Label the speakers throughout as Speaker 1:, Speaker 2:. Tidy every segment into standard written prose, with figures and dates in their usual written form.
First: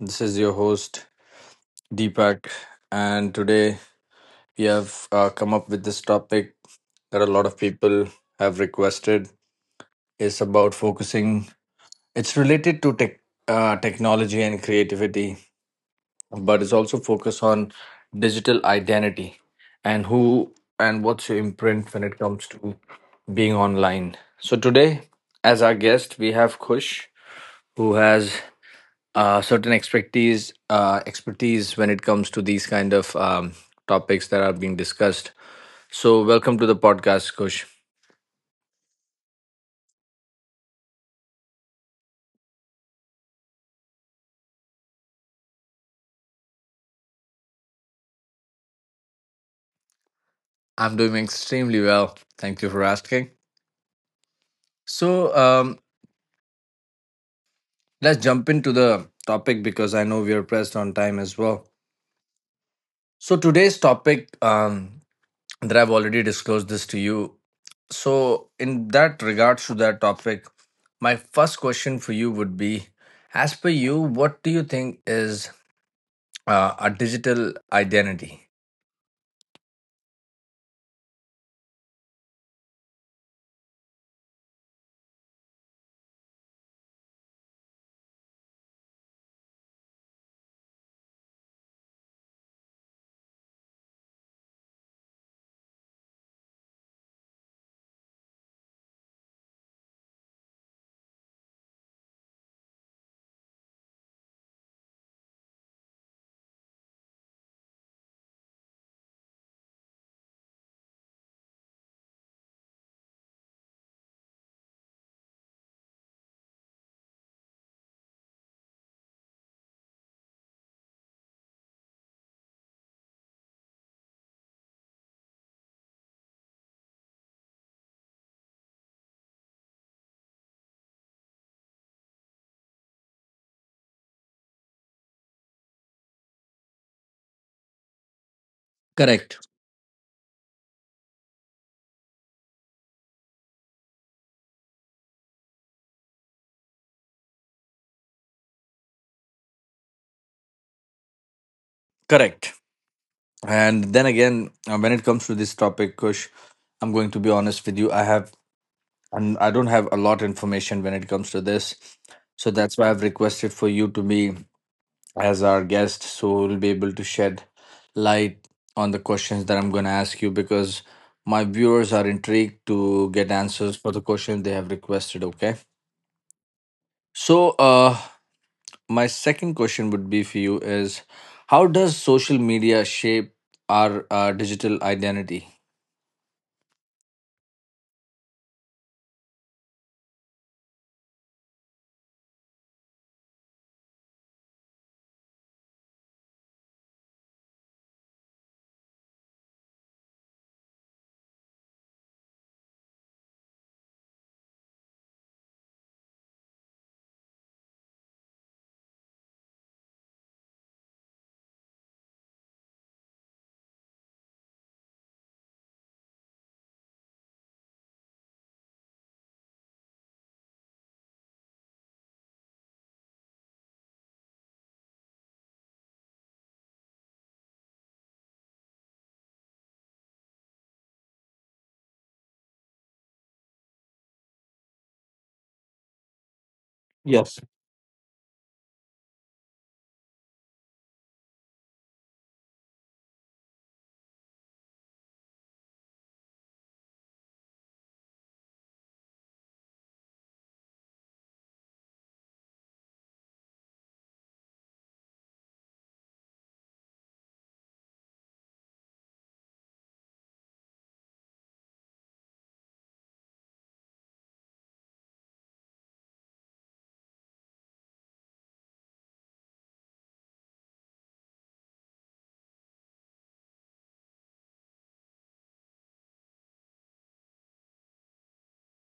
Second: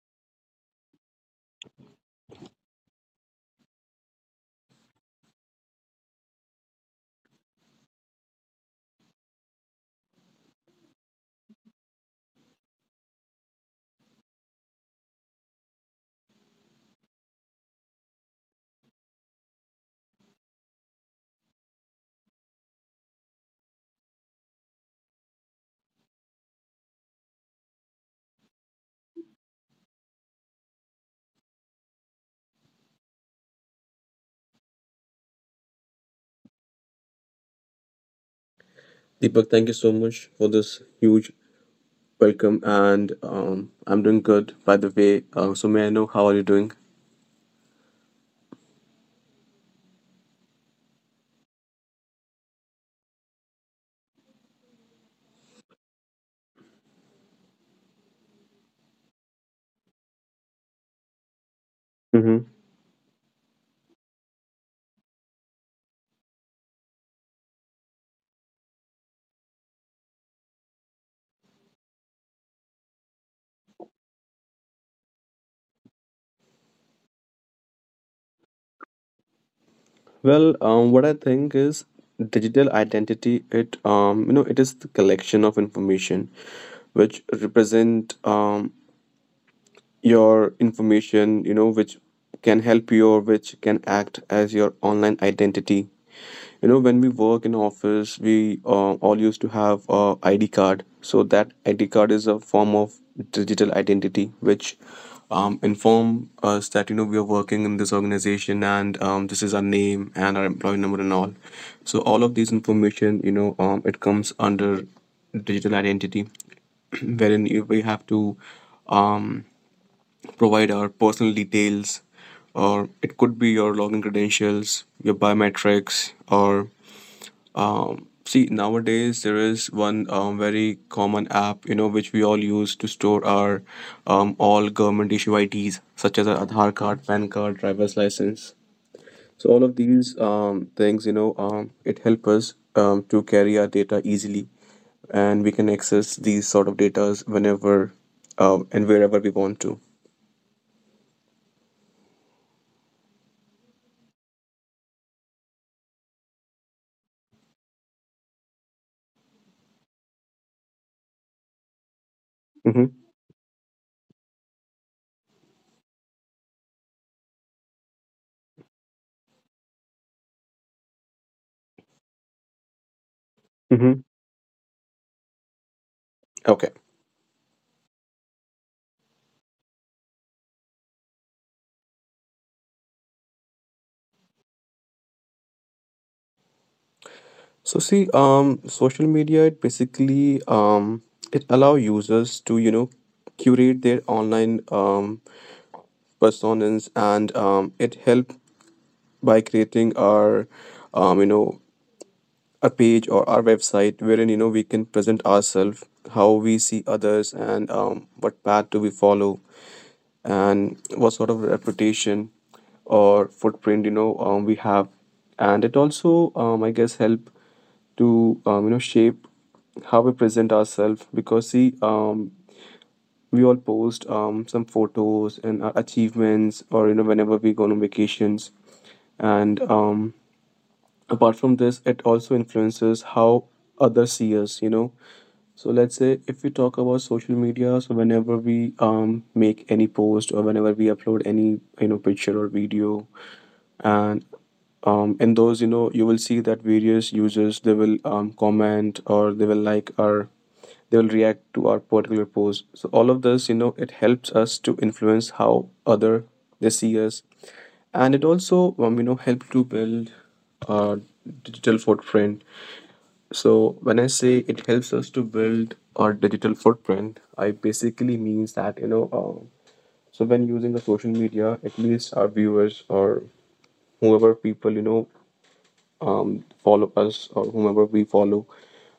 Speaker 1: This is your host, Deepak. And today we have come up with this topic that a lot of people have requested. It's about focusing, it's related to tech, technology and creativity, but it's also focused on digital identity and who and what's your imprint when it comes to being online. So, today, as our guest, we have Kush, who has certain expertise expertise when it comes to these kind of topics that are being discussed. So, welcome to the podcast, Kush.
Speaker 2: Deepak, thank you so much for this huge welcome, and I'm doing good, by the way. So, may I know how are you doing?
Speaker 1: I'm doing extremely well. Thank you for asking. So, let's jump into the topic because I know we are pressed on time as well.
Speaker 2: Hmm.
Speaker 1: So, today's topic that I've already disclosed this to you. So, in that regards to that topic, my first question for you would be: As per you, what do you think is a digital identity.
Speaker 2: Well, what I think is digital identity. It is the collection of information which represent your information. You know, which can help you or which can act as your online identity. You know, when we work in office, we all used to have a ID card. So that ID card is a form of digital identity, which inform us that you know we are working in this organization and this is our name and our employee number and all. So all of these information, you know, it comes under digital identity, wherein we have to um, provide our personal details, or it could be your login credentials, your biometrics, or see, nowadays there is one very common app, you know, which we all use to store our all government issue IDs, such as our Aadhaar card, PAN card, driver's license. So
Speaker 1: Correct.
Speaker 2: all of these things, you know, it help us to carry our data easily, and we can access these sort of data whenever and wherever we want to.
Speaker 1: Correct. And then again, when it comes to this topic, Kush, I'm going to be honest with you. I have, and I don't have a lot information when it comes to this, so
Speaker 2: Mm-hmm.
Speaker 1: that's why I've requested for you to be as our guest, so we'll be able to shed light on the questions that I'm going to ask you because my viewers are intrigued to get
Speaker 2: Mm-hmm.
Speaker 1: answers for the questions they have requested. Okay.
Speaker 2: Okay.
Speaker 1: So, my second question would be for you is how does social media shape our digital identity.
Speaker 2: So see, social media it basically it allow users to you know curate their online personas and it help by creating our um, you know a page or our website wherein you know we can present ourselves, how we see others, and what path do we follow and what sort of reputation or footprint you know we have, and it also I guess help to you know shape how we present ourselves because see we all post some photos and our achievements or you know whenever we go on vacations, and apart from this it also influences how others see us, you know. So let's say if we talk about social
Speaker 1: Yes.
Speaker 2: media, so whenever we make any post or whenever we upload any you know picture or video, and in those you know you will see that various users they will comment or they will like our, they will react to our particular post. So all of this you know it helps us to influence how other, they see us, and it also you know help to build our digital footprint. So when I say it helps us to build our digital footprint, I basically means that you know so when using the social media at least our viewers or whoever people you know follow us or whomever we follow,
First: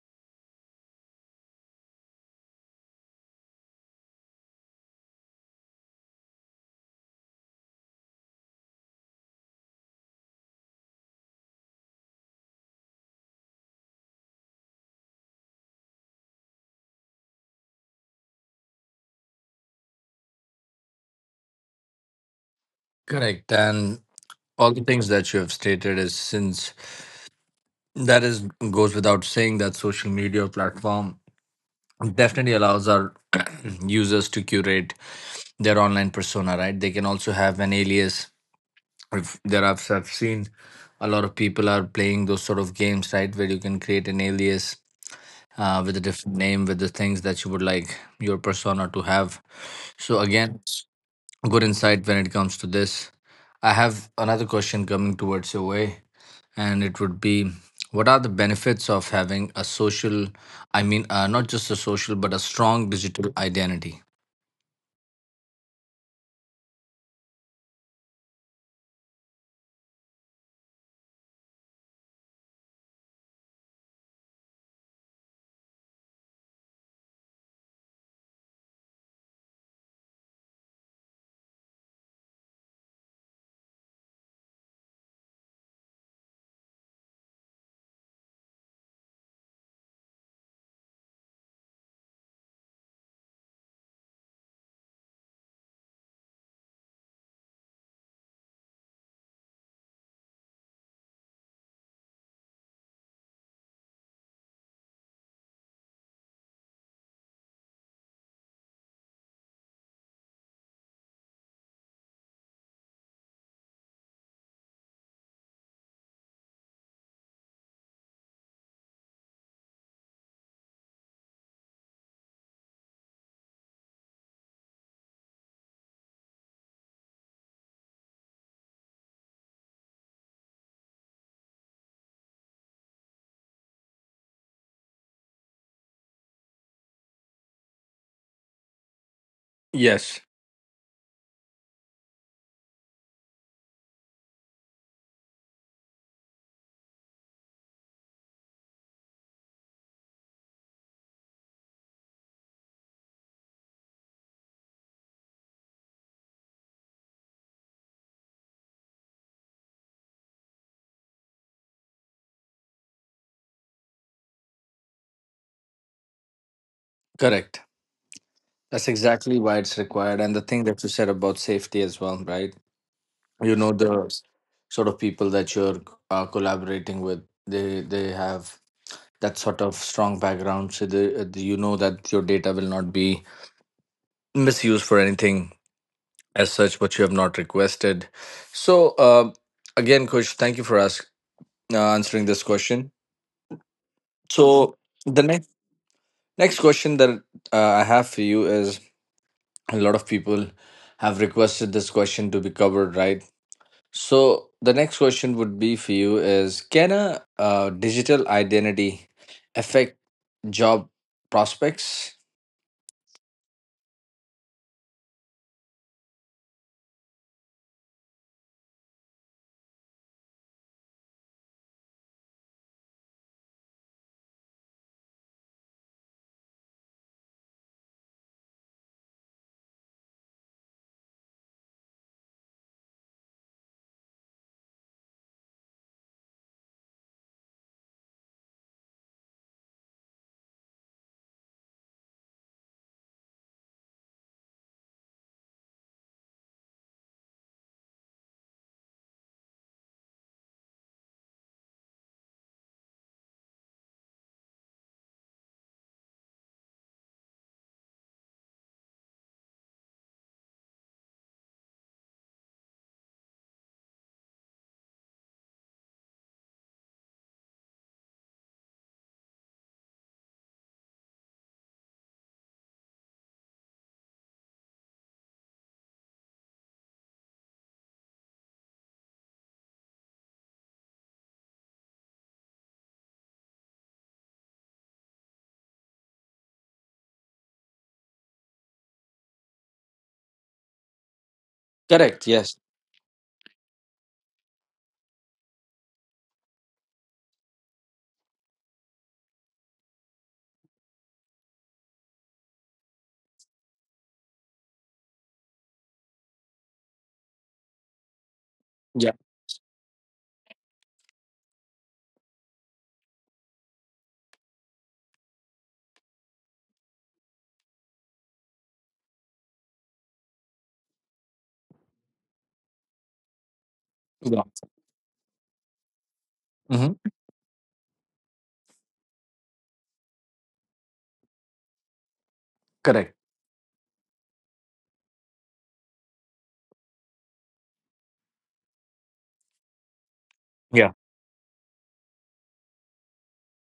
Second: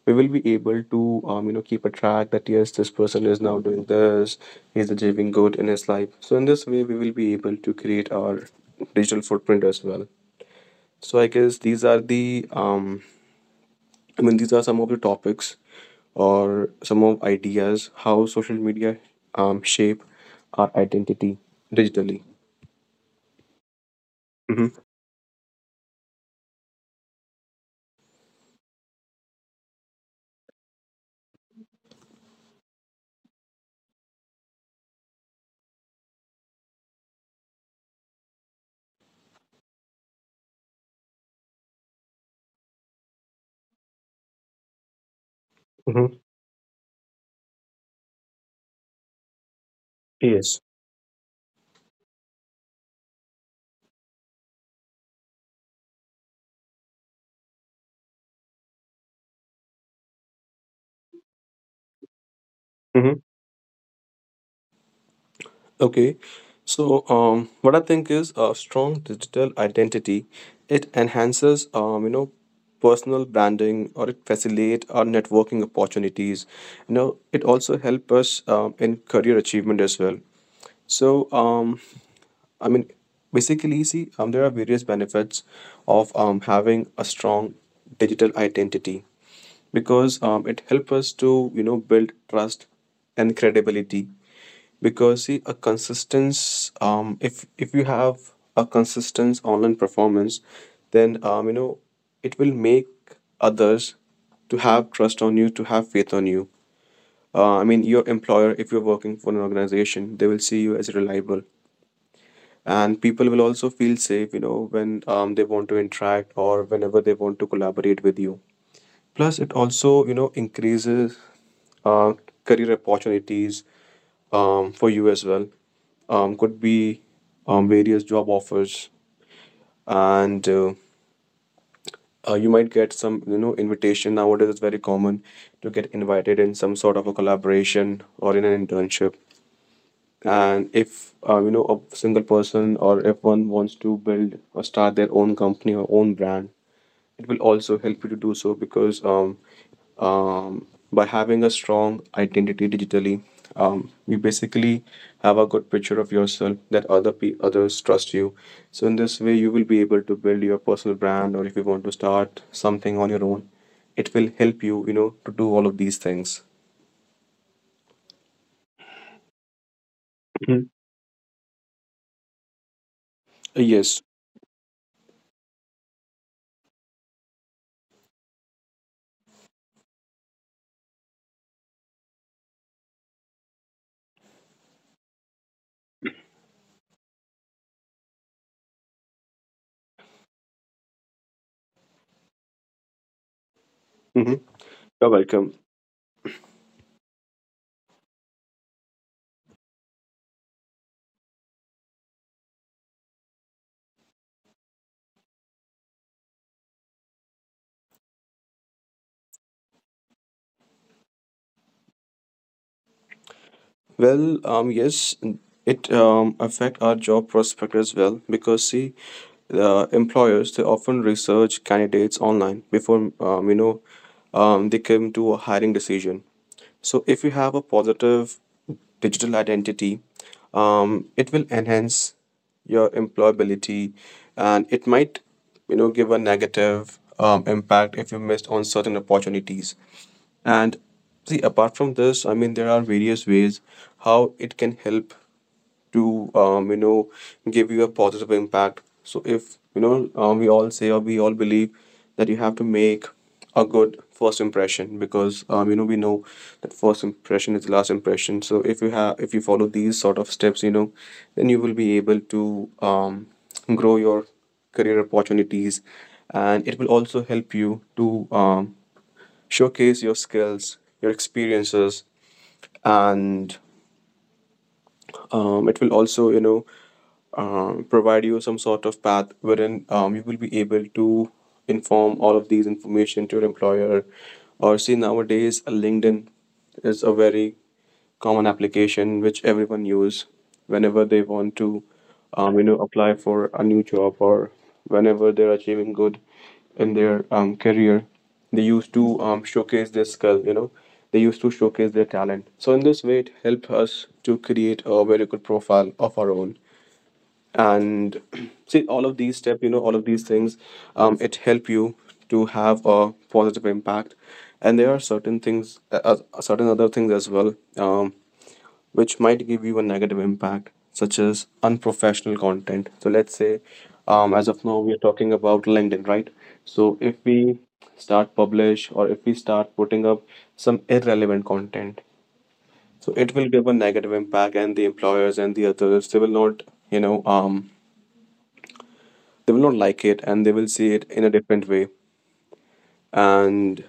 Speaker 2: we will be able to you know keep a track that yes this person is now doing this, he's achieving good in his life. So in this way we will be able to create our digital footprint as well. So I guess these are the these are some of the topics or some of ideas how social media shape our identity digitally.
Speaker 1: Correct. And all
Speaker 2: Hmm.
Speaker 1: the things that you have stated is since that is goes without saying that social media platform definitely allows our users to curate their online persona, right? They can also have an alias if there are, I've seen a lot of people are playing those sort of games, right, where you can create an alias with a
Speaker 2: Hmm.
Speaker 1: different name, with the things that you would like your persona to have. So
Speaker 2: Yes.
Speaker 1: again, good insight when it comes to this. I have another question coming towards your way, and it would be, what are the benefits of having a social? I mean, not just a social, but a strong digital identity.
Speaker 2: Okay, so what I think is a strong digital identity. It enhances, personal branding, or it facilitates our networking opportunities. You know, it also helps us in career achievement as well. So, I mean, basically, see, there are various benefits of having a strong digital identity because it helps us to you know build trust and credibility. Because see, if you have a consistent online performance, then you know it will make others to have trust on you, to have faith on you. I mean, your employer, if you're working for an organization, they will see you as reliable, and people will also feel safe you know when they want to interact or whenever they want to collaborate with you. Plus it also you know increases uh, career opportunities for you as well. Could be various job offers, and you might get some you know invitation. Nowadays it's very common to get invited in some sort of a collaboration or in an internship.
Speaker 1: Yes,
Speaker 2: And if you know a single person or if one wants to build or start their own company or own brand, it will also help you to do so because um, by having a strong identity digitally, you basically have a good picture of yourself that others trust you. So in this way, you will be able to build your personal brand, or if you want to start something on your own, it will help you, you know, to do all of these things.
Speaker 1: correct. That's exactly why it's required, and the thing
Speaker 2: Mhm.
Speaker 1: that you said about safety as well, right? You know
Speaker 2: Yes.
Speaker 1: the sort of people that you're collaborating with. They have that sort of strong background so you know that your data will not be misused for anything as such what you have not requested. So again, coach, thank you for answering this question. Hmm.
Speaker 2: Hmm.
Speaker 1: So
Speaker 2: You're
Speaker 1: the next
Speaker 2: welcome.
Speaker 1: next question that I have for you is a lot of people have requested this question to be covered, right? So the next question would be for you is can a digital identity affect job prospects.
Speaker 2: Well, yes, it affect our job prospect as well because see, the employers they often research candidates online before they come to a hiring decision. So if you have a positive digital identity, it will enhance your employability, and it might you know give a negative impact if you missed on certain opportunities. And see, apart from this, I mean, there are various ways how it can help to, give you a positive impact. So if, you know, we all say or we all believe that you have to make a good first impression because, you know, we know that first impression is the last impression. So if you have, if you follow these sort of steps, you know, then you will be able to, grow your career opportunities, and it will also help you to, showcase your skills, your experiences, and it will also, you know, provide you some sort of path wherein you will be able to inform all of these information to your employer. Or see nowadays, LinkedIn is a very common application which everyone use whenever they want to,
Speaker 1: Correct.
Speaker 2: you
Speaker 1: Yes.
Speaker 2: know, apply for a new job or whenever they're achieving good in their career. They used to showcase their skill, you know, they used to showcase their talent. So in this way it helped us to create a very good profile of our own. And see all of these steps you know all of these things it help you to have a positive impact. And there are certain things certain other things as well which might give you a negative impact, such as unprofessional content. So let's say, as
Speaker 1: Yeah.
Speaker 2: of now, we are talking about LinkedIn, right? So
Speaker 1: Hmm.
Speaker 2: if we start publish or if we start putting up some irrelevant content, so
Speaker 1: Correct.
Speaker 2: it will give a negative impact, and the employers and the others they will not, you know, they will not like it, and they will see it
Speaker 1: Yeah.
Speaker 2: in a different way. And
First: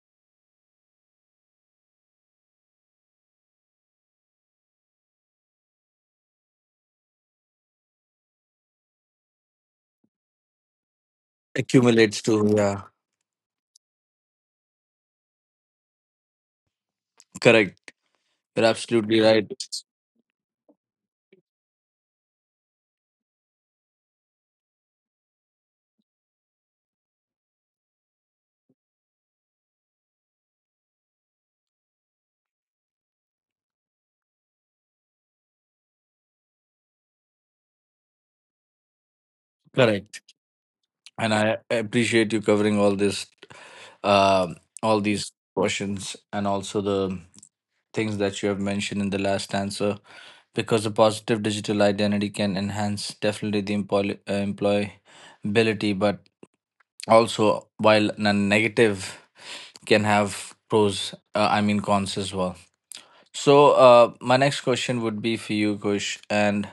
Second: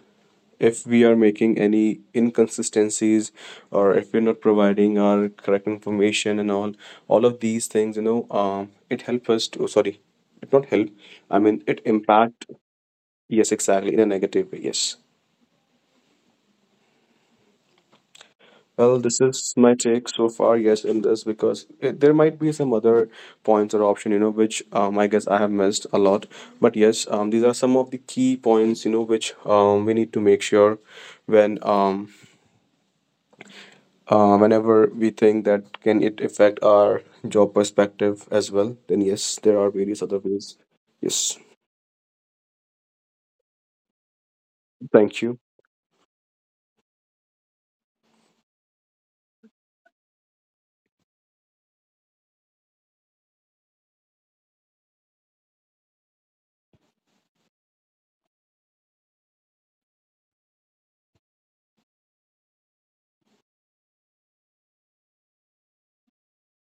Speaker 2: if we are making any inconsistencies or if we're not providing our correct information and all, of these things you know it help us to, sorry, it not help, I mean it
Speaker 1: Accumulates
Speaker 2: impact,
Speaker 1: to, yeah.
Speaker 2: yes exactly in a negative way, yes.
Speaker 1: Correct. You're
Speaker 2: Well
Speaker 1: absolutely
Speaker 2: this
Speaker 1: right.
Speaker 2: is my take so far, yes, in this, because it, there might be some other points or option you know which I guess I have missed a lot, but yes these are some of the key points you know which we need to make sure when whenever we think that can it affect our job perspective as well, then yes there are various
Speaker 1: Correct.
Speaker 2: other ways.
Speaker 1: And
Speaker 2: Yes.
Speaker 1: I appreciate you covering all this, um, all
Speaker 2: Thank
Speaker 1: these
Speaker 2: you.
Speaker 1: questions and also the things that you have mentioned in the last answer because a positive digital identity can enhance definitely the employability, but also while a negative can have I mean cons as well. So, my next question would be for you, Kush, and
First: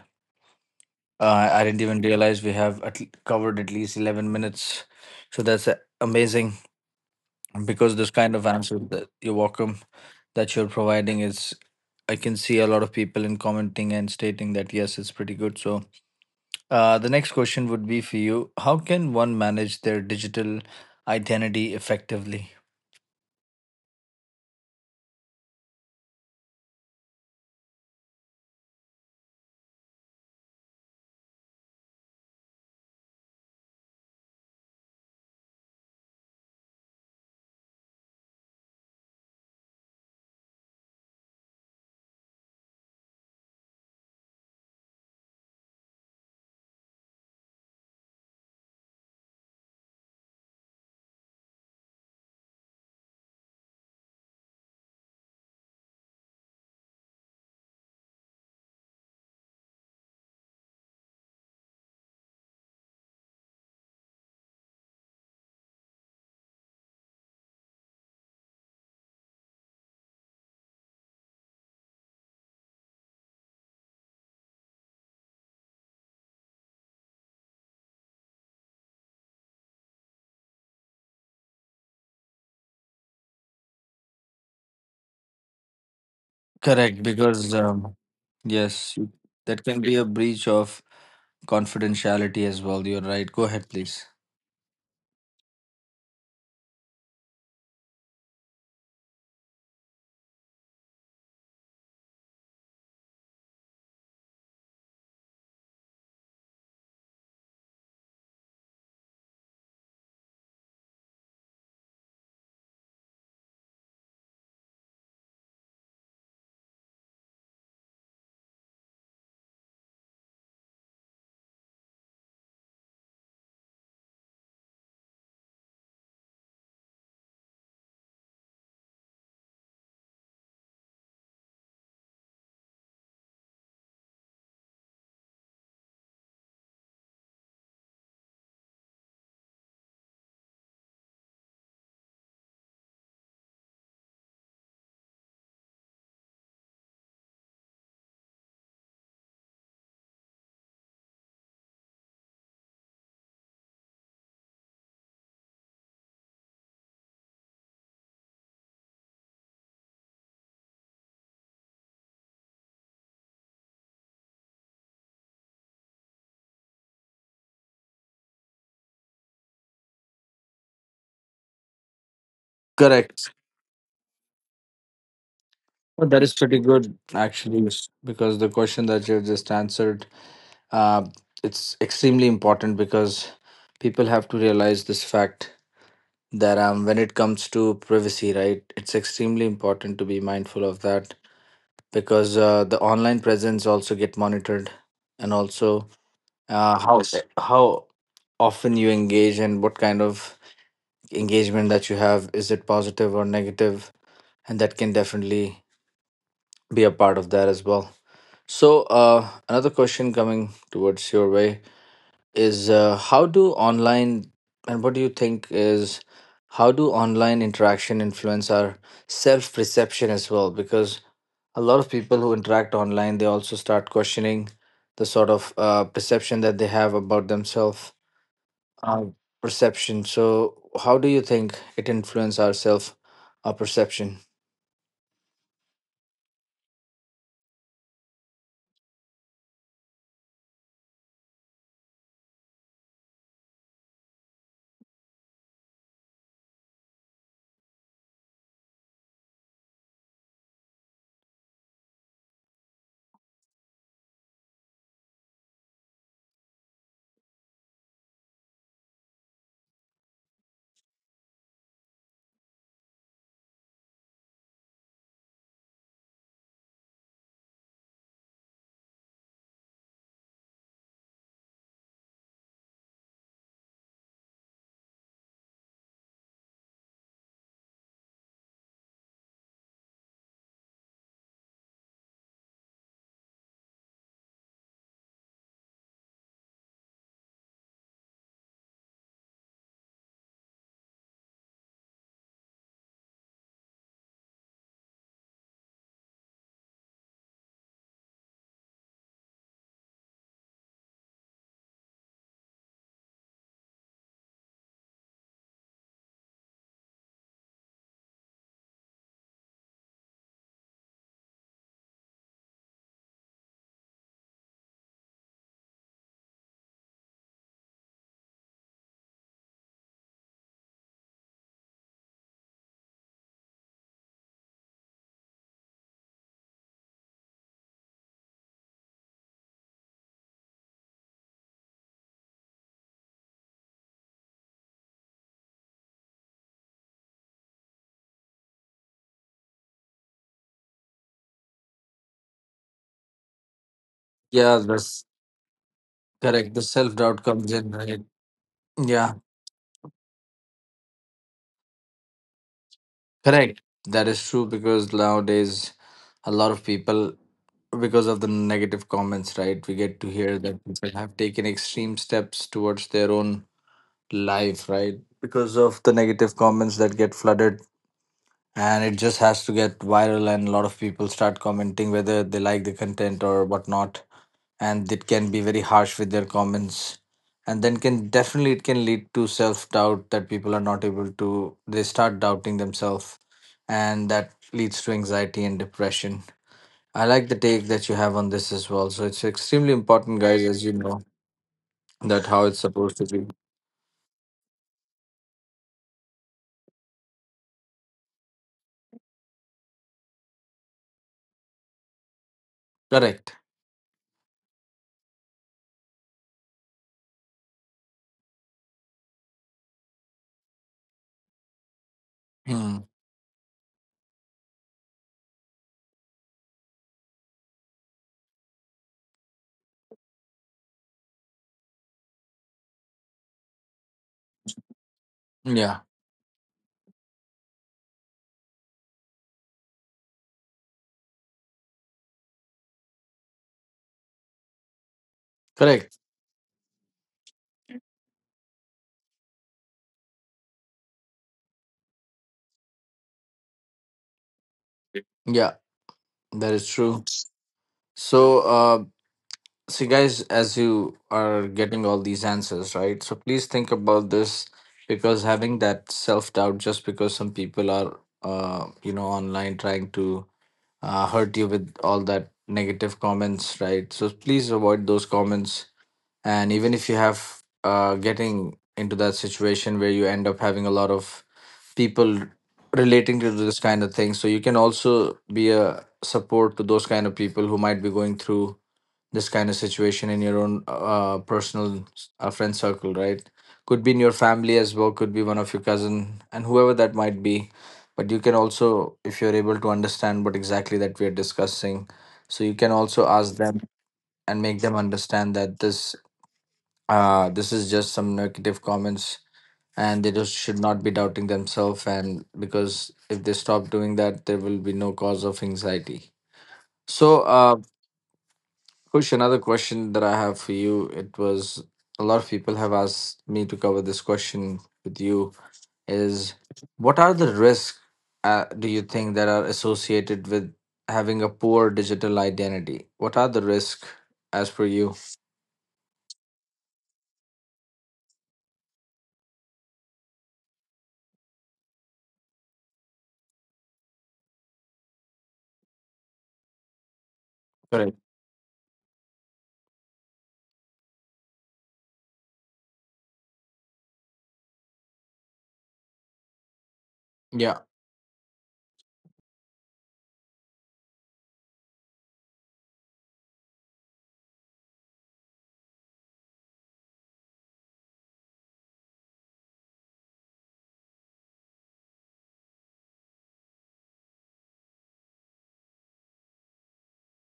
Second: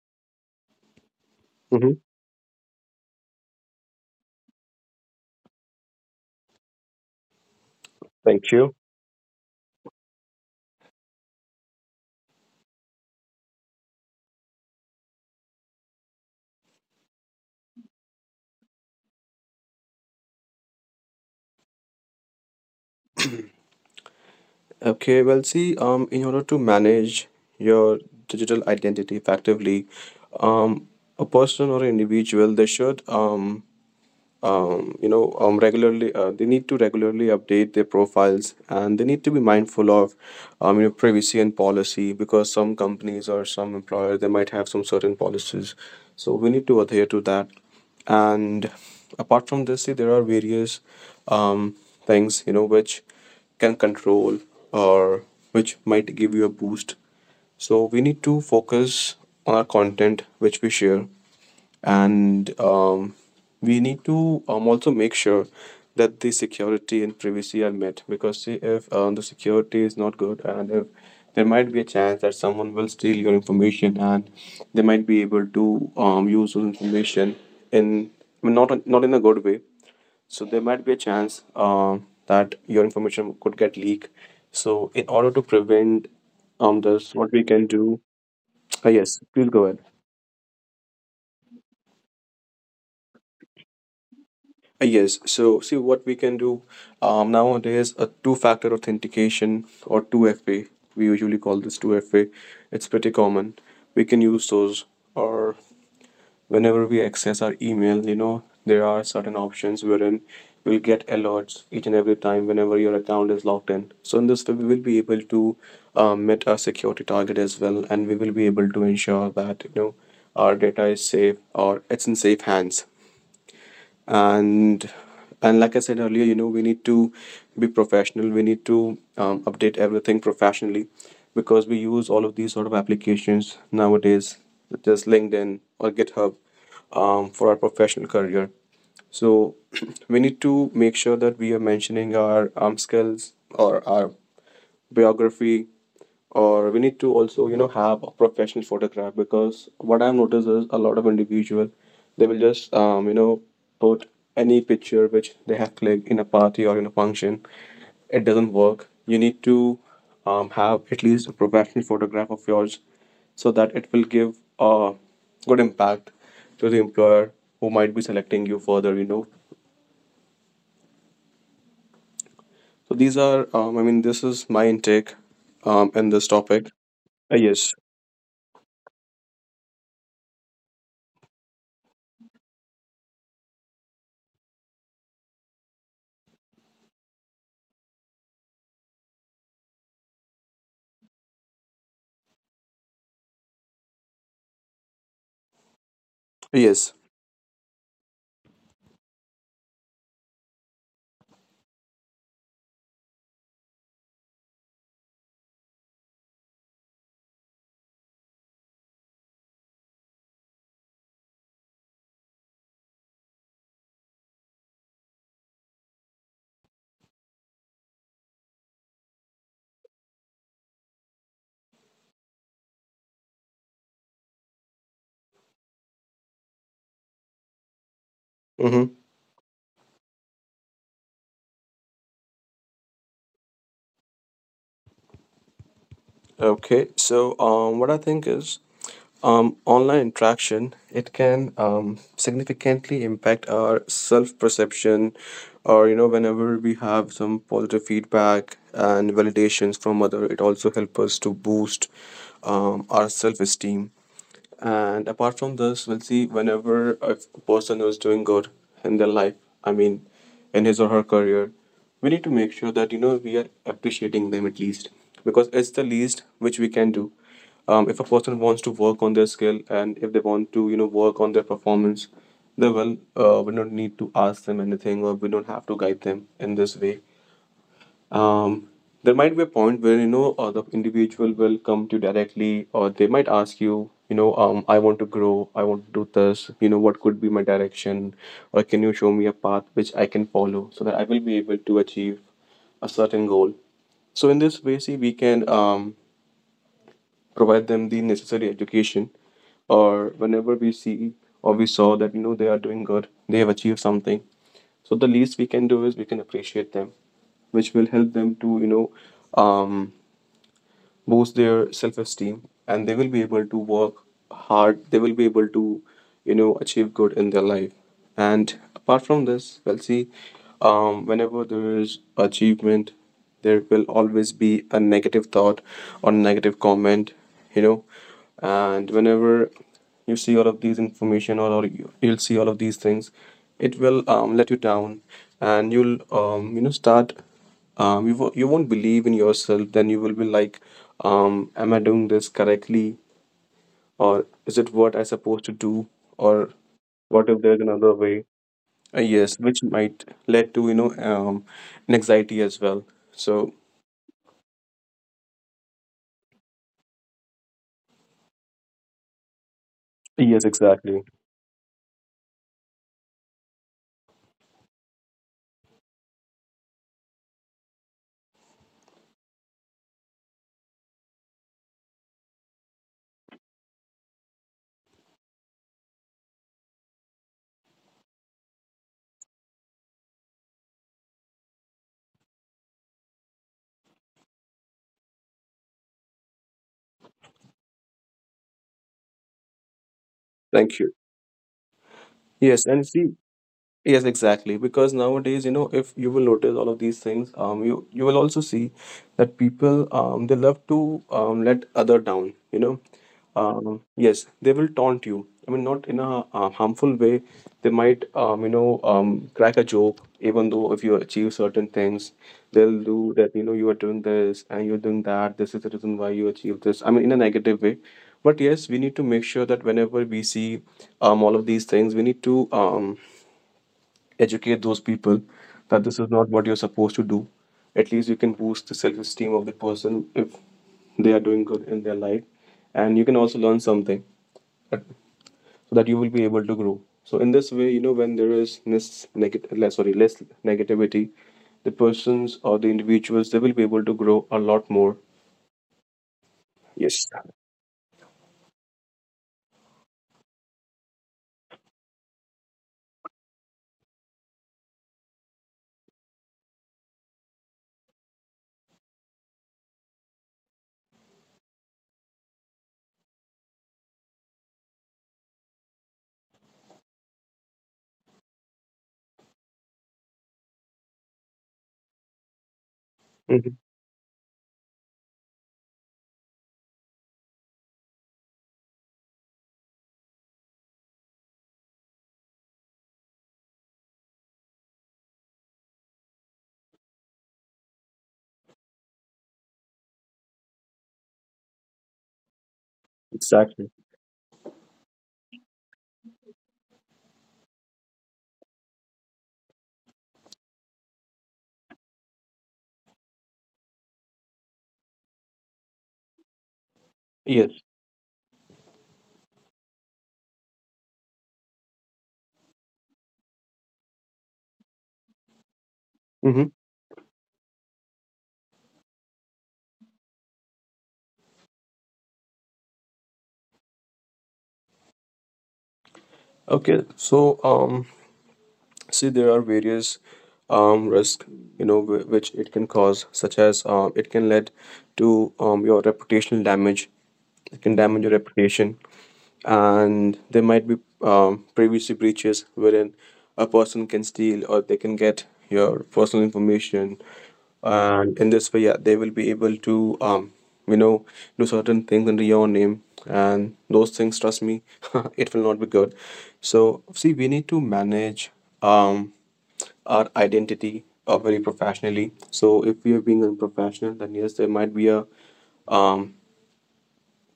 Speaker 1: I didn't
Speaker 2: Hmm.
Speaker 1: even realize we have at l- covered at least 11 minutes. So that's amazing because this kind of
Speaker 2: Thank you.
Speaker 1: answer that, you're welcome, that you're providing is, I can see a lot of people in commenting and stating that yes, it's pretty good. So, the next question would be for you: How can one manage their digital identity effectively?
Speaker 2: Okay, well see in order to manage your digital identity effectively, um a person or an individual they should regularly, they need to regularly update their profiles, and they need to be mindful of you know privacy and policy because some companies or some employer they might have some certain policies, so we need to adhere to that. And apart from this see, there are various um, things you know which can control or which might give you a boost. So we need to focus on our content which we share, and we need to also make sure that the security and privacy are met, because see, if the security is not good and if there might be a chance that someone will steal your information, and they might be able to use those information in, I mean, not in a good way. So there might be a chance that your information could get leaked. So in order to prevent
Speaker 1: Correct,
Speaker 2: this what we
Speaker 1: because
Speaker 2: can do— Ah
Speaker 1: yes, you-
Speaker 2: yes, please go
Speaker 1: that
Speaker 2: ahead.
Speaker 1: can be a breach of confidentiality as well. You're right. Go ahead, please.
Speaker 2: Yes. So, see what we can do nowadays a two-factor authentication or 2FA. We usually call this 2FA. It's pretty common. We can use those or whenever we access our email, there are certain options wherein we'll get alerts each and every time whenever your account is logged in. So in this way, we will be able to meet our security target as well, and we will be able to ensure that our data is safe or it's in safe hands and like I said earlier, we need to be professional. We need to update everything professionally because we use all of these sort of applications nowadays such as LinkedIn or GitHub, for our professional career. So we need to make sure that we are mentioning our skills or our biography, or we need to also have a professional photograph because what I've noticed is a lot of individual, they will just put any picture which they have clicked in a party or in a function. It doesn't work. You need to have at least a professional photograph of yours so that it will give a good impact to the employer who might be selecting you further. So these
Speaker 1: Correct.
Speaker 2: are I mean, this is my intake in
Speaker 1: Well,
Speaker 2: this
Speaker 1: that is
Speaker 2: topic.
Speaker 1: pretty good.
Speaker 2: Yes.
Speaker 1: Actually, yes, because the question that you just answered, uh, it's extremely important because people have to realize this fact that when it comes to privacy, right, it's extremely important to be mindful of that because the online presence also get monitored and also
Speaker 2: Yes.
Speaker 1: how Yes. how often you engage and what kind of engagement that you have. Is it positive or negative? And that can definitely be a part of that as well. So another question coming towards your way is how do online and what do you think is how do online interaction influence our self perception as well because a lot of people who interact online they also start questioning the sort of perception that they have about themselves, uh,
Speaker 2: Hmm.
Speaker 1: perception. So how do you think it influence our self perception?
Speaker 2: Okay. So, what I think is, online interaction, it can significantly impact our self perception, or you know, whenever we have some positive feedback and validations from other, it also helps us to boost our self esteem. And apart from this, we'll see whenever a person who is doing good in their life, I mean, in his or her career, we need to make sure that we are appreciating them at least because it's the least which we can do. If a person wants to work on their skill and if they want to work on their performance, they will. We don't need to ask them anything or we don't have to guide them in this way. um, there might be a point where the individual will come to you directly or they might ask you, you know I want to grow, I want to do this, you know what could be my direction, or can you show me a path which I can follow so that I will be able to achieve a certain goal. So in this way, see, we can provide them the necessary education, or whenever we see, or we saw that they are doing good, they have achieved something. So the least we can do is we can appreciate them, which will help them to um, boost their self-esteem, and they will be able to work hard, they will be able to achieve good in their life. And apart from this, well, see, whenever there is achievement, there will always be a negative thought or negative comment, you know. And whenever you see all of these information, or you'll see all of these things, it will let you down, and you'll start you won't believe in yourself, then you will be like, am I doing this correctly, or is
Speaker 1: Yeah,
Speaker 2: it what I
Speaker 1: that's.
Speaker 2: supposed to do, or
Speaker 1: Correct. The self
Speaker 2: what
Speaker 1: doubt
Speaker 2: if there's
Speaker 1: comes in,
Speaker 2: another
Speaker 1: right?
Speaker 2: way?
Speaker 1: Yeah,
Speaker 2: Yes, which might lead to an anxiety as well. So
Speaker 1: correct. That is true because nowadays, a lot of people, because of the negative comments, right? We get to
Speaker 2: yes,
Speaker 1: hear that
Speaker 2: exactly.
Speaker 1: people have taken extreme steps towards their own life, right? Because of the negative comments that get flooded. And it just has to get viral, and a lot of people start commenting whether they like the content or whatnot. And it can be very harsh with their comments, and then can definitely it can lead to self-doubt that people are not able to, they start doubting themselves, and that leads to anxiety and depression. I like the take that you have on this as well. So it's extremely important, guys, as you
Speaker 2: Thank you.
Speaker 1: know, that how it's
Speaker 2: Yes, and
Speaker 1: supposed to
Speaker 2: see.
Speaker 1: be.
Speaker 2: Yes, exactly. Because nowadays, you know, if you will notice all of these things, you will also see that people they love to let other down. You know,
Speaker 1: Correct.
Speaker 2: yes, they will taunt you. I mean, not in a harmful way. They might crack a joke, even though if you achieve certain things, they'll
Speaker 1: Hmm.
Speaker 2: do that. You know, you are doing this and you're doing that. This is the reason why you achieve this. I mean, in a negative way. But yes, we need to make sure that whenever we see all of these things, we need to um educate those people that
Speaker 1: Yeah.
Speaker 2: this is not what you're supposed to do. At least you can boost the self-esteem of the person if they are doing good in their life, and you can also learn something that- so that you
Speaker 1: Correct.
Speaker 2: will be able to grow. So in this way, you know, when there is less negative less sorry less negativity, the persons or the individuals, they will be able to grow a lot more.
Speaker 1: Yeah. That is
Speaker 2: Yes.
Speaker 1: true. So see, guys, as you are getting all these answers, right? So, please think about this because having that self doubt just because some people are, you know, online trying to hurt you with all that negative comments, right? So, please avoid those comments. And even if you have getting into that situation where you end up having a lot of people relating to
Speaker 2: Mhm.
Speaker 1: this kind of thing, so you can also be a support to those kind of people who might be going through this kind of situation in your own personal friend circle, right? Could be in your family as well, could be one of your cousin and whoever that might be. But you can also, if you're able to understand what exactly that we are discussing, so you can also ask them
Speaker 2: Exactly.
Speaker 1: and make them understand that this is just some negative comments, and they just should not be doubting themselves, and because if they stop doing that there will be no cause of anxiety. So
Speaker 2: Yes.
Speaker 1: Kush, another question that I have for you. It was a lot of people have asked me to cover this question with you is
Speaker 2: Mm-hmm.
Speaker 1: what are the risks do you think that are associated with having a poor digital identity? What are the risks as per you?
Speaker 2: Okay, so um see there are various risks, you know, which it can cause, such as it can lead to your reputational damage. It can damage
Speaker 1: Correct.
Speaker 2: your reputation. And there might be privacy breaches wherein a person can steal or they can get your personal information.
Speaker 1: Yeah.
Speaker 2: And in this way, yeah, they will be able to you know do certain things under your name, and those things, trust me, it will not be good. So see, we need to manage um, our identity very professionally. So if we are being unprofessional, then yes, there might be a um,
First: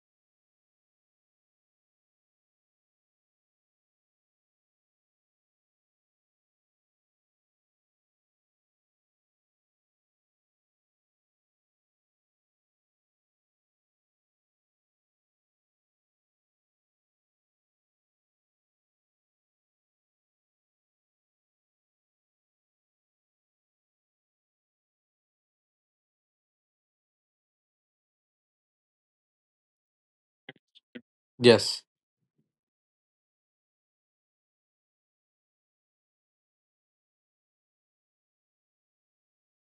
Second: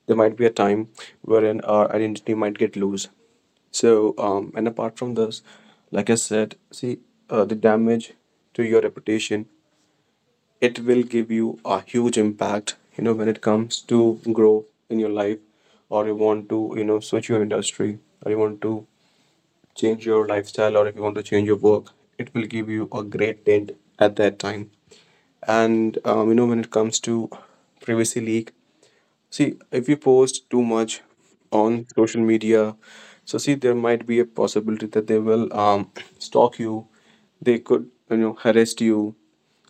Speaker 2: time wherein our identity might get loose. So and apart from this, like I said, see, the damage to your reputation. It will give you a huge impact. You know, when it comes to grow in your life, or you want to you know switch your industry, or you want to change your lifestyle, or if you want to change your work, it will give you a great dent at that time. And you know, when it comes to privacy leak, see, if you post too much
Speaker 1: Yes.
Speaker 2: on social media, so see, there might be a possibility that they will stalk you, they could you know harass you,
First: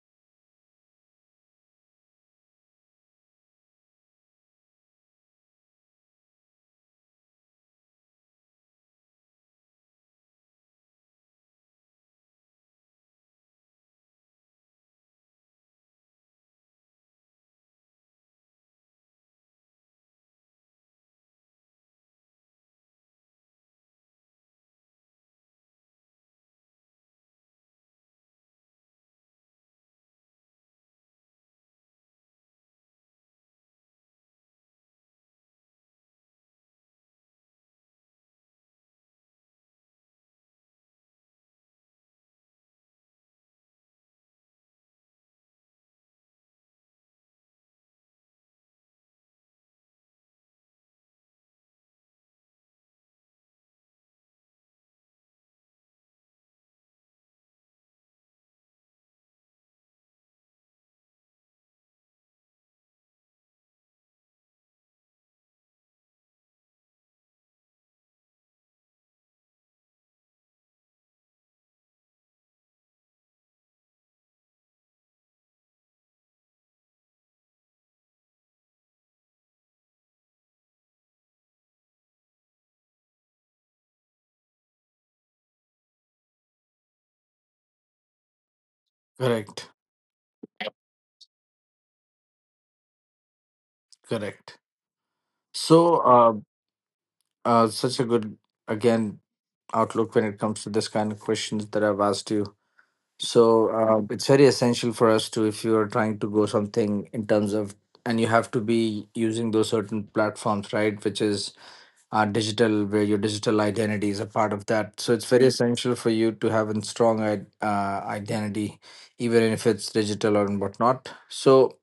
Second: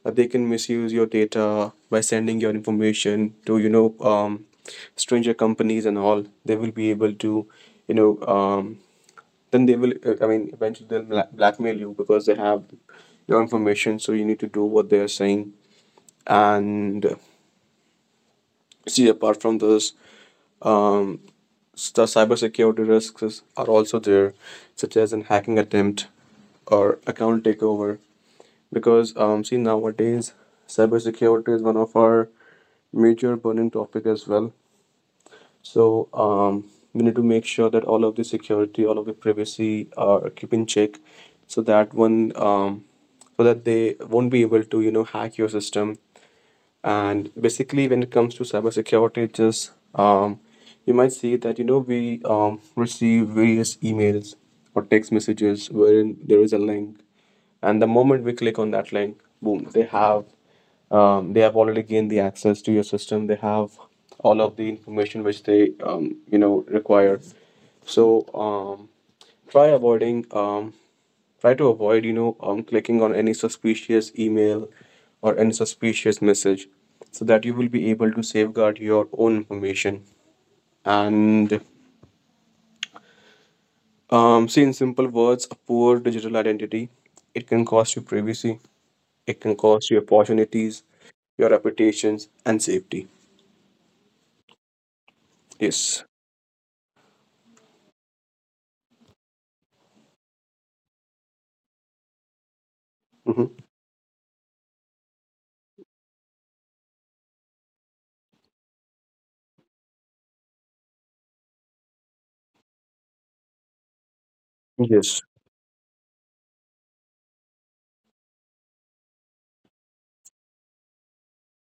Speaker 2: they can misuse your data by sending your information to stranger companies and all. They will be able to you know um, then they will I mean eventually they'll blackmail you because they have your information, so you need to do what they are saying. And see, apart from this, um, the cybersecurity risks are also there, such as an hacking attempt or account takeover. Because see, nowadays, cybersecurity is one of our major burning topic as well. So we need to make sure that all of the security, all of the privacy are keep in check, so that one, so that they won't be able to you know hack your system. And basically, when it comes to cybersecurity, just you might see that you know we receive various emails or text messages wherein there is a link, and the moment we click on that link, boom, they have already gained the access to your system. They have all of the information which they require. So um, try avoiding um, try to avoid clicking on any suspicious email or any suspicious message, so that you will be able to safeguard your own information. And see, in simple words, a poor digital identity, it can cost you privacy. It can
Speaker 1: Correct.
Speaker 2: cost you opportunities, your reputations, and safety.
Speaker 1: Correct. So,
Speaker 2: Yes.
Speaker 1: such a good, again, outlook when it comes to this kind of questions that I've asked you. So
Speaker 2: Hmm.
Speaker 1: it's very essential for us to, if you are trying to go something in terms of, and you have to be using those certain platforms, right? Which is digital, where your digital identity is a part of that. So it's
Speaker 2: Yes.
Speaker 1: very essential for you to have a strong identity, even if it's digital or whatnot. So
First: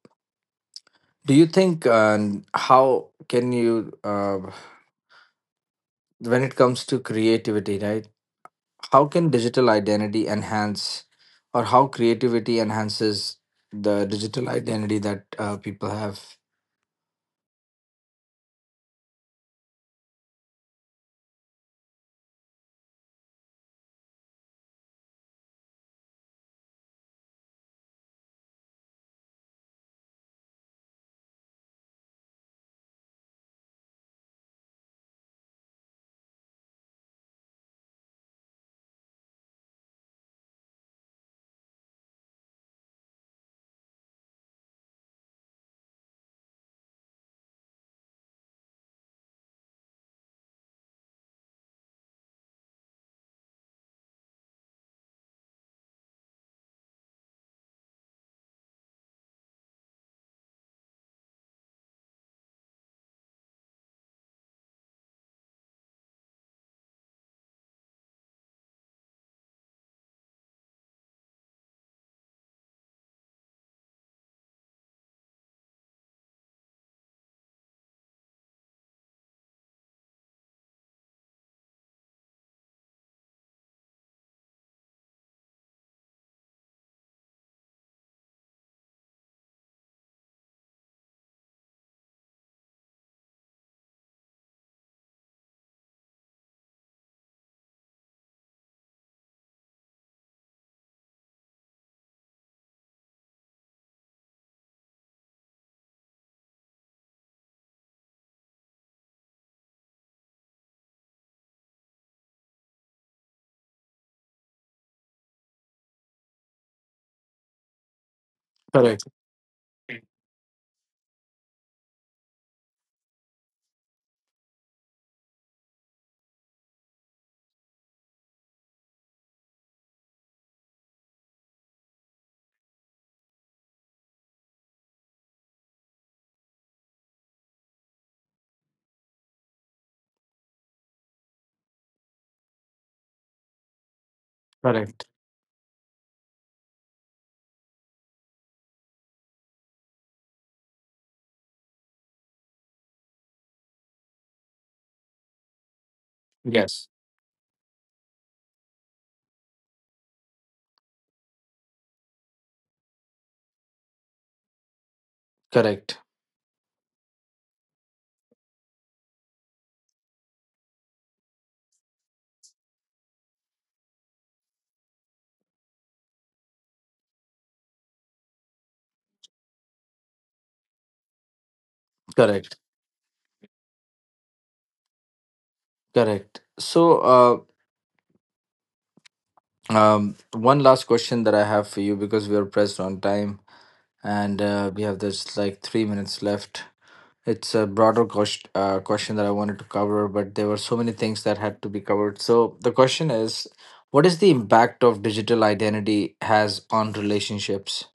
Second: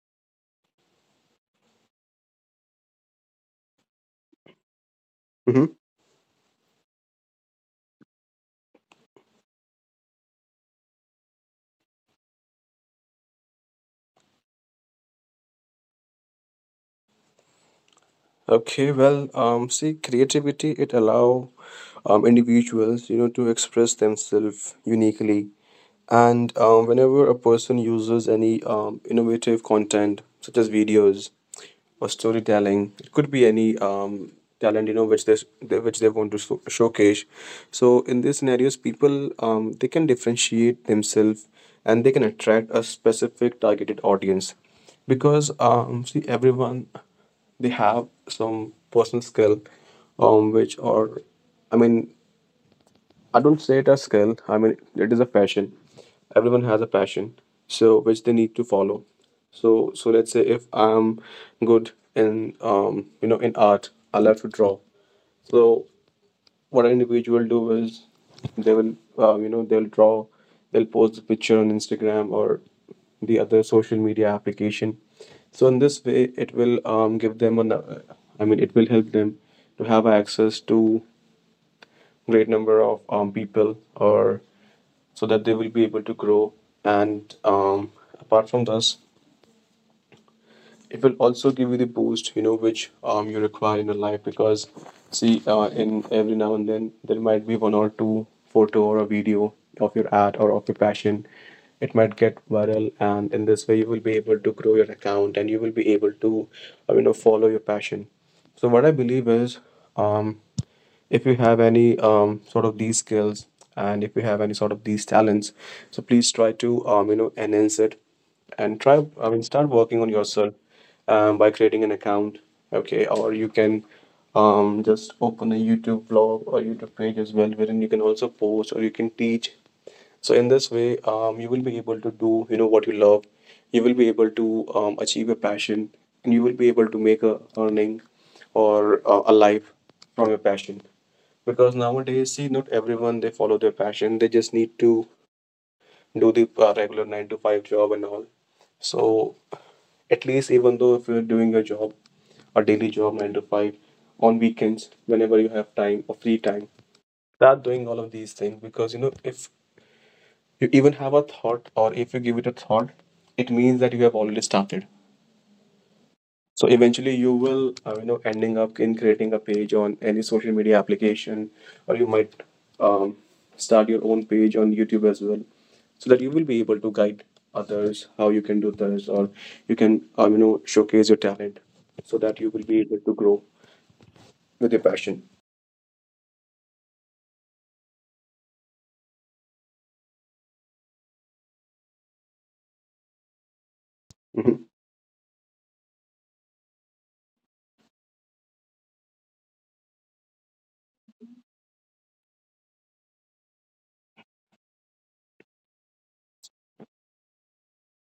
Speaker 1: do you think
Speaker 2: Mhm.
Speaker 1: when it comes to creativity, right? How can digital identity enhance, or how creativity enhances the digital identity that people have?
Speaker 2: Okay, well, see, creativity, it allow individuals, you know, to express themselves uniquely, and whenever a person uses any innovative content such as videos or storytelling, it could be any talent, you know, which which they want to showcase. So in these scenarios, people, they can differentiate themselves and they can attract a specific targeted audience, because see, everyone, they have some personal skill, which are, i mean I don't say it as skill, I mean it is a passion. Everyone has a passion, so which they need to follow. So let's say if I'm good in, in art, I love to draw. So what an individual do is, they will, they'll draw, they'll post the picture on Instagram or the other social media application. So in this way, it will, give them an, it will help them to have access to great number of people, or so that they will be able to grow. And apart from this, it will also give you the boost which you require in your life, because see, in every now and then there might be one or two photo or a video of your ad or of your passion. It might get viral, and in this way you will be able to grow your account, and you will be able to follow your passion. So what I believe is, um, if you have any sort of these skills, and if you have any sort of these talents, so please try to, enhance it, and try,
Speaker 1: Correct.
Speaker 2: start working on yourself, by creating an account. Okay, or you can, just open a YouTube vlog or YouTube page as well, wherein you can also post, or you can teach. So in this way, you will be able to do what you love. You will be able to achieve your passion, and you will be able to make a earning, or a life from your passion. Because nowadays, see, not everyone, they follow their passion, they just need to
Speaker 1: Correct.
Speaker 2: do the regular 9 to 5 job and all. So at least even though if you're doing a job, a daily job 9 to 5, on weekends whenever you have time or free time,
Speaker 1: Yes.
Speaker 2: start doing all of these things. Because if you even have a thought, or if you give it a thought, it means that you have already started.
Speaker 1: Correct.
Speaker 2: So eventually, you will, ending up in creating a page on any social media application, or you might um, start your own page on YouTube as well, so that you will be able to guide others how you can do this, or you can, showcase your talent, so that you will
Speaker 1: Correct.
Speaker 2: be able to grow with your passion.
Speaker 1: Correct. So, one last question that I have for you because we are pressed on time and
Speaker 2: Mhm.
Speaker 1: we have this like 3 minutes left. It's a broader question that I wanted to cover, but there were so many things that had to be covered. So the question is, what is the impact of digital identity has on relationships?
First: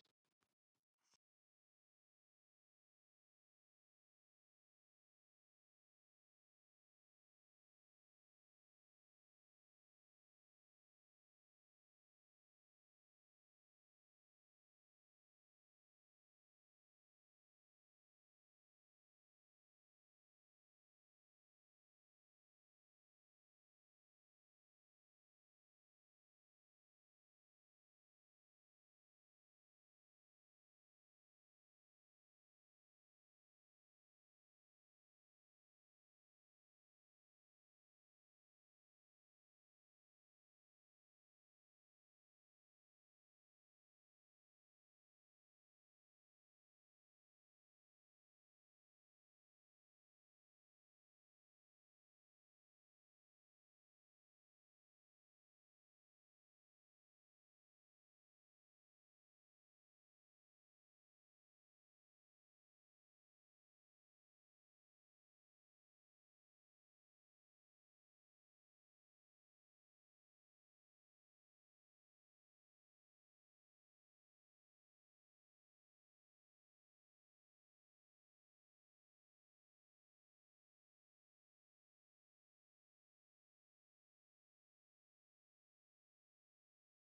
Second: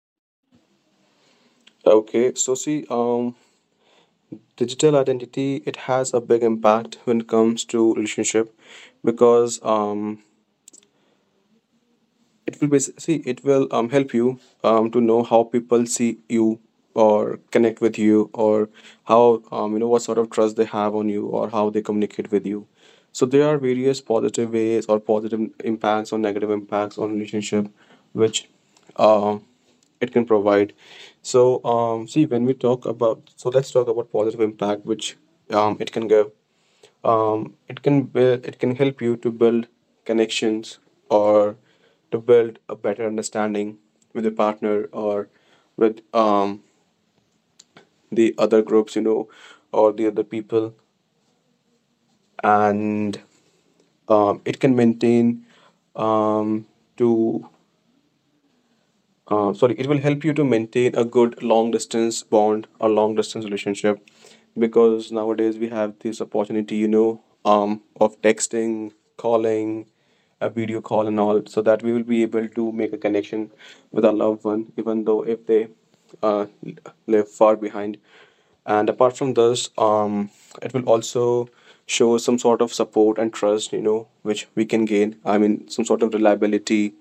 Speaker 2: Okay, so see, digital identity, it has a big impact when it comes to relationship, because it will be, see, it will help you to know how people see you or connect with you, or how, what sort of trust they have on you, or how they communicate with you. So there are various positive ways or positive impacts or negative impacts on relationship, which um, it can provide. So see, when we talk about, so let's talk about positive impact, which it can give. It can it can help you to build connections, or to build a better understanding with your partner, or with the other groups, or the other people. And it can maintain um, to sorry, it will help you to maintain a good long distance bond or long distance relationship, because nowadays we have this opportunity of texting, calling, a video call, and all, so that we will be able to make a connection with our loved one, even though if they uh, live far behind. And apart from this, it will also show some sort of support and trust which we can gain, some sort of reliability.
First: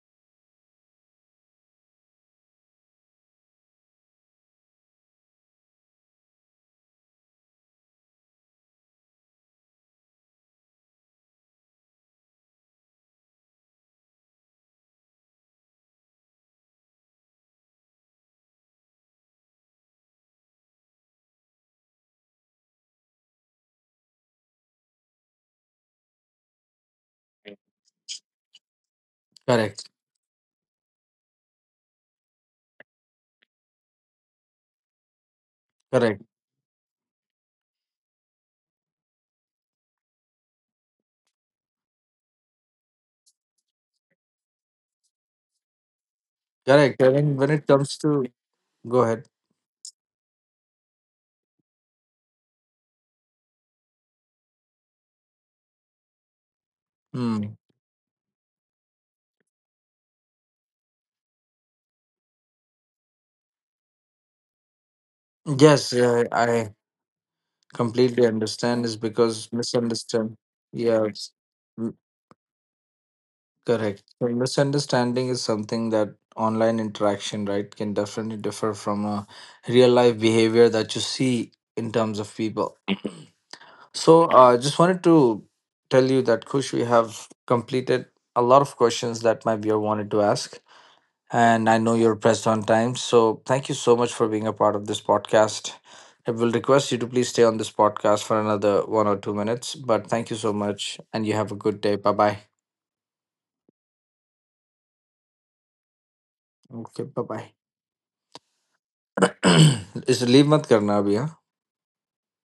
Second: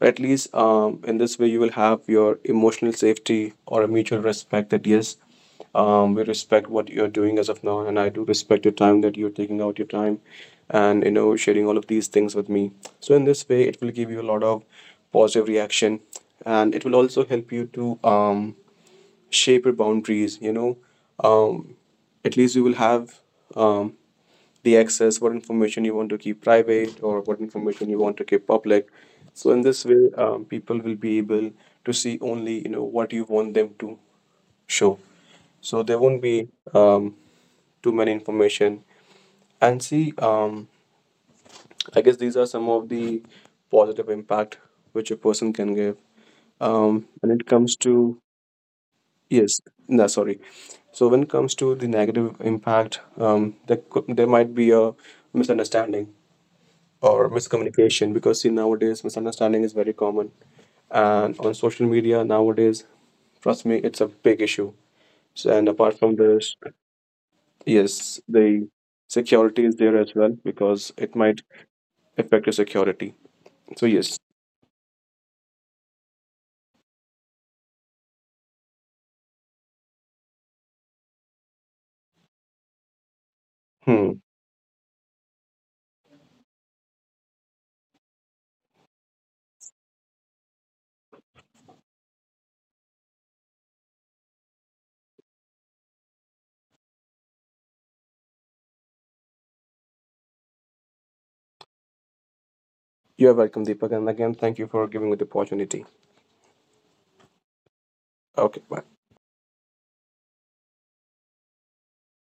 Speaker 2: At least in this way you will have your emotional safety or a mutual respect, that yes, we respect what you're doing as of now, and I do respect your time, that you're taking out your time and, sharing all of these things with me. So in this way it will give you a lot of positive reaction, and it will also help you to shape your boundaries, um, at least you will have um, the access, what information you want to keep private, or what information you want to keep public. So in
Speaker 1: Correct,
Speaker 2: this way, people will be able to see only what you want them to show. So there
Speaker 1: correct,
Speaker 2: won't be um, too many information. And see, I guess these are some of the positive impact which a person can give.
Speaker 1: correct. I
Speaker 2: When
Speaker 1: mean,
Speaker 2: it
Speaker 1: when it
Speaker 2: comes
Speaker 1: comes
Speaker 2: to,
Speaker 1: to, go ahead.
Speaker 2: yes, no, sorry. So when it comes to the negative impact, there could, there might be a misunderstanding or
Speaker 1: Hmm.
Speaker 2: miscommunication, because see, nowadays misunderstanding is very common, and on social media nowadays, trust me, it's a big issue. So, and
Speaker 1: Yes,
Speaker 2: apart from
Speaker 1: yeah,
Speaker 2: this,
Speaker 1: I completely
Speaker 2: yes, the
Speaker 1: understand. Is because
Speaker 2: security is there as
Speaker 1: misunderstand.
Speaker 2: well, because
Speaker 1: Yeah.
Speaker 2: it might affect your security. So
Speaker 1: Correct.
Speaker 2: yes.
Speaker 1: So misunderstanding is something that online interaction, right, can definitely differ from a real life behavior that you see in terms of people. So
Speaker 2: Hmm.
Speaker 1: I just wanted to tell you that Kush, we have completed a lot of questions that my viewer wanted to ask. And I know you're pressed on time. So thank you so much for being a part of this podcast. I will request you to please stay on this podcast for another 1 or 2 minutes. But thank you so much. And you have a good day. Bye bye.
Speaker 2: You're welcome, Deepak, and again thank you for giving me the opportunity.
Speaker 1: Okay, bye bye.
Speaker 2: Okay, bye.
Speaker 1: इसे leave मत करना अभी हाँ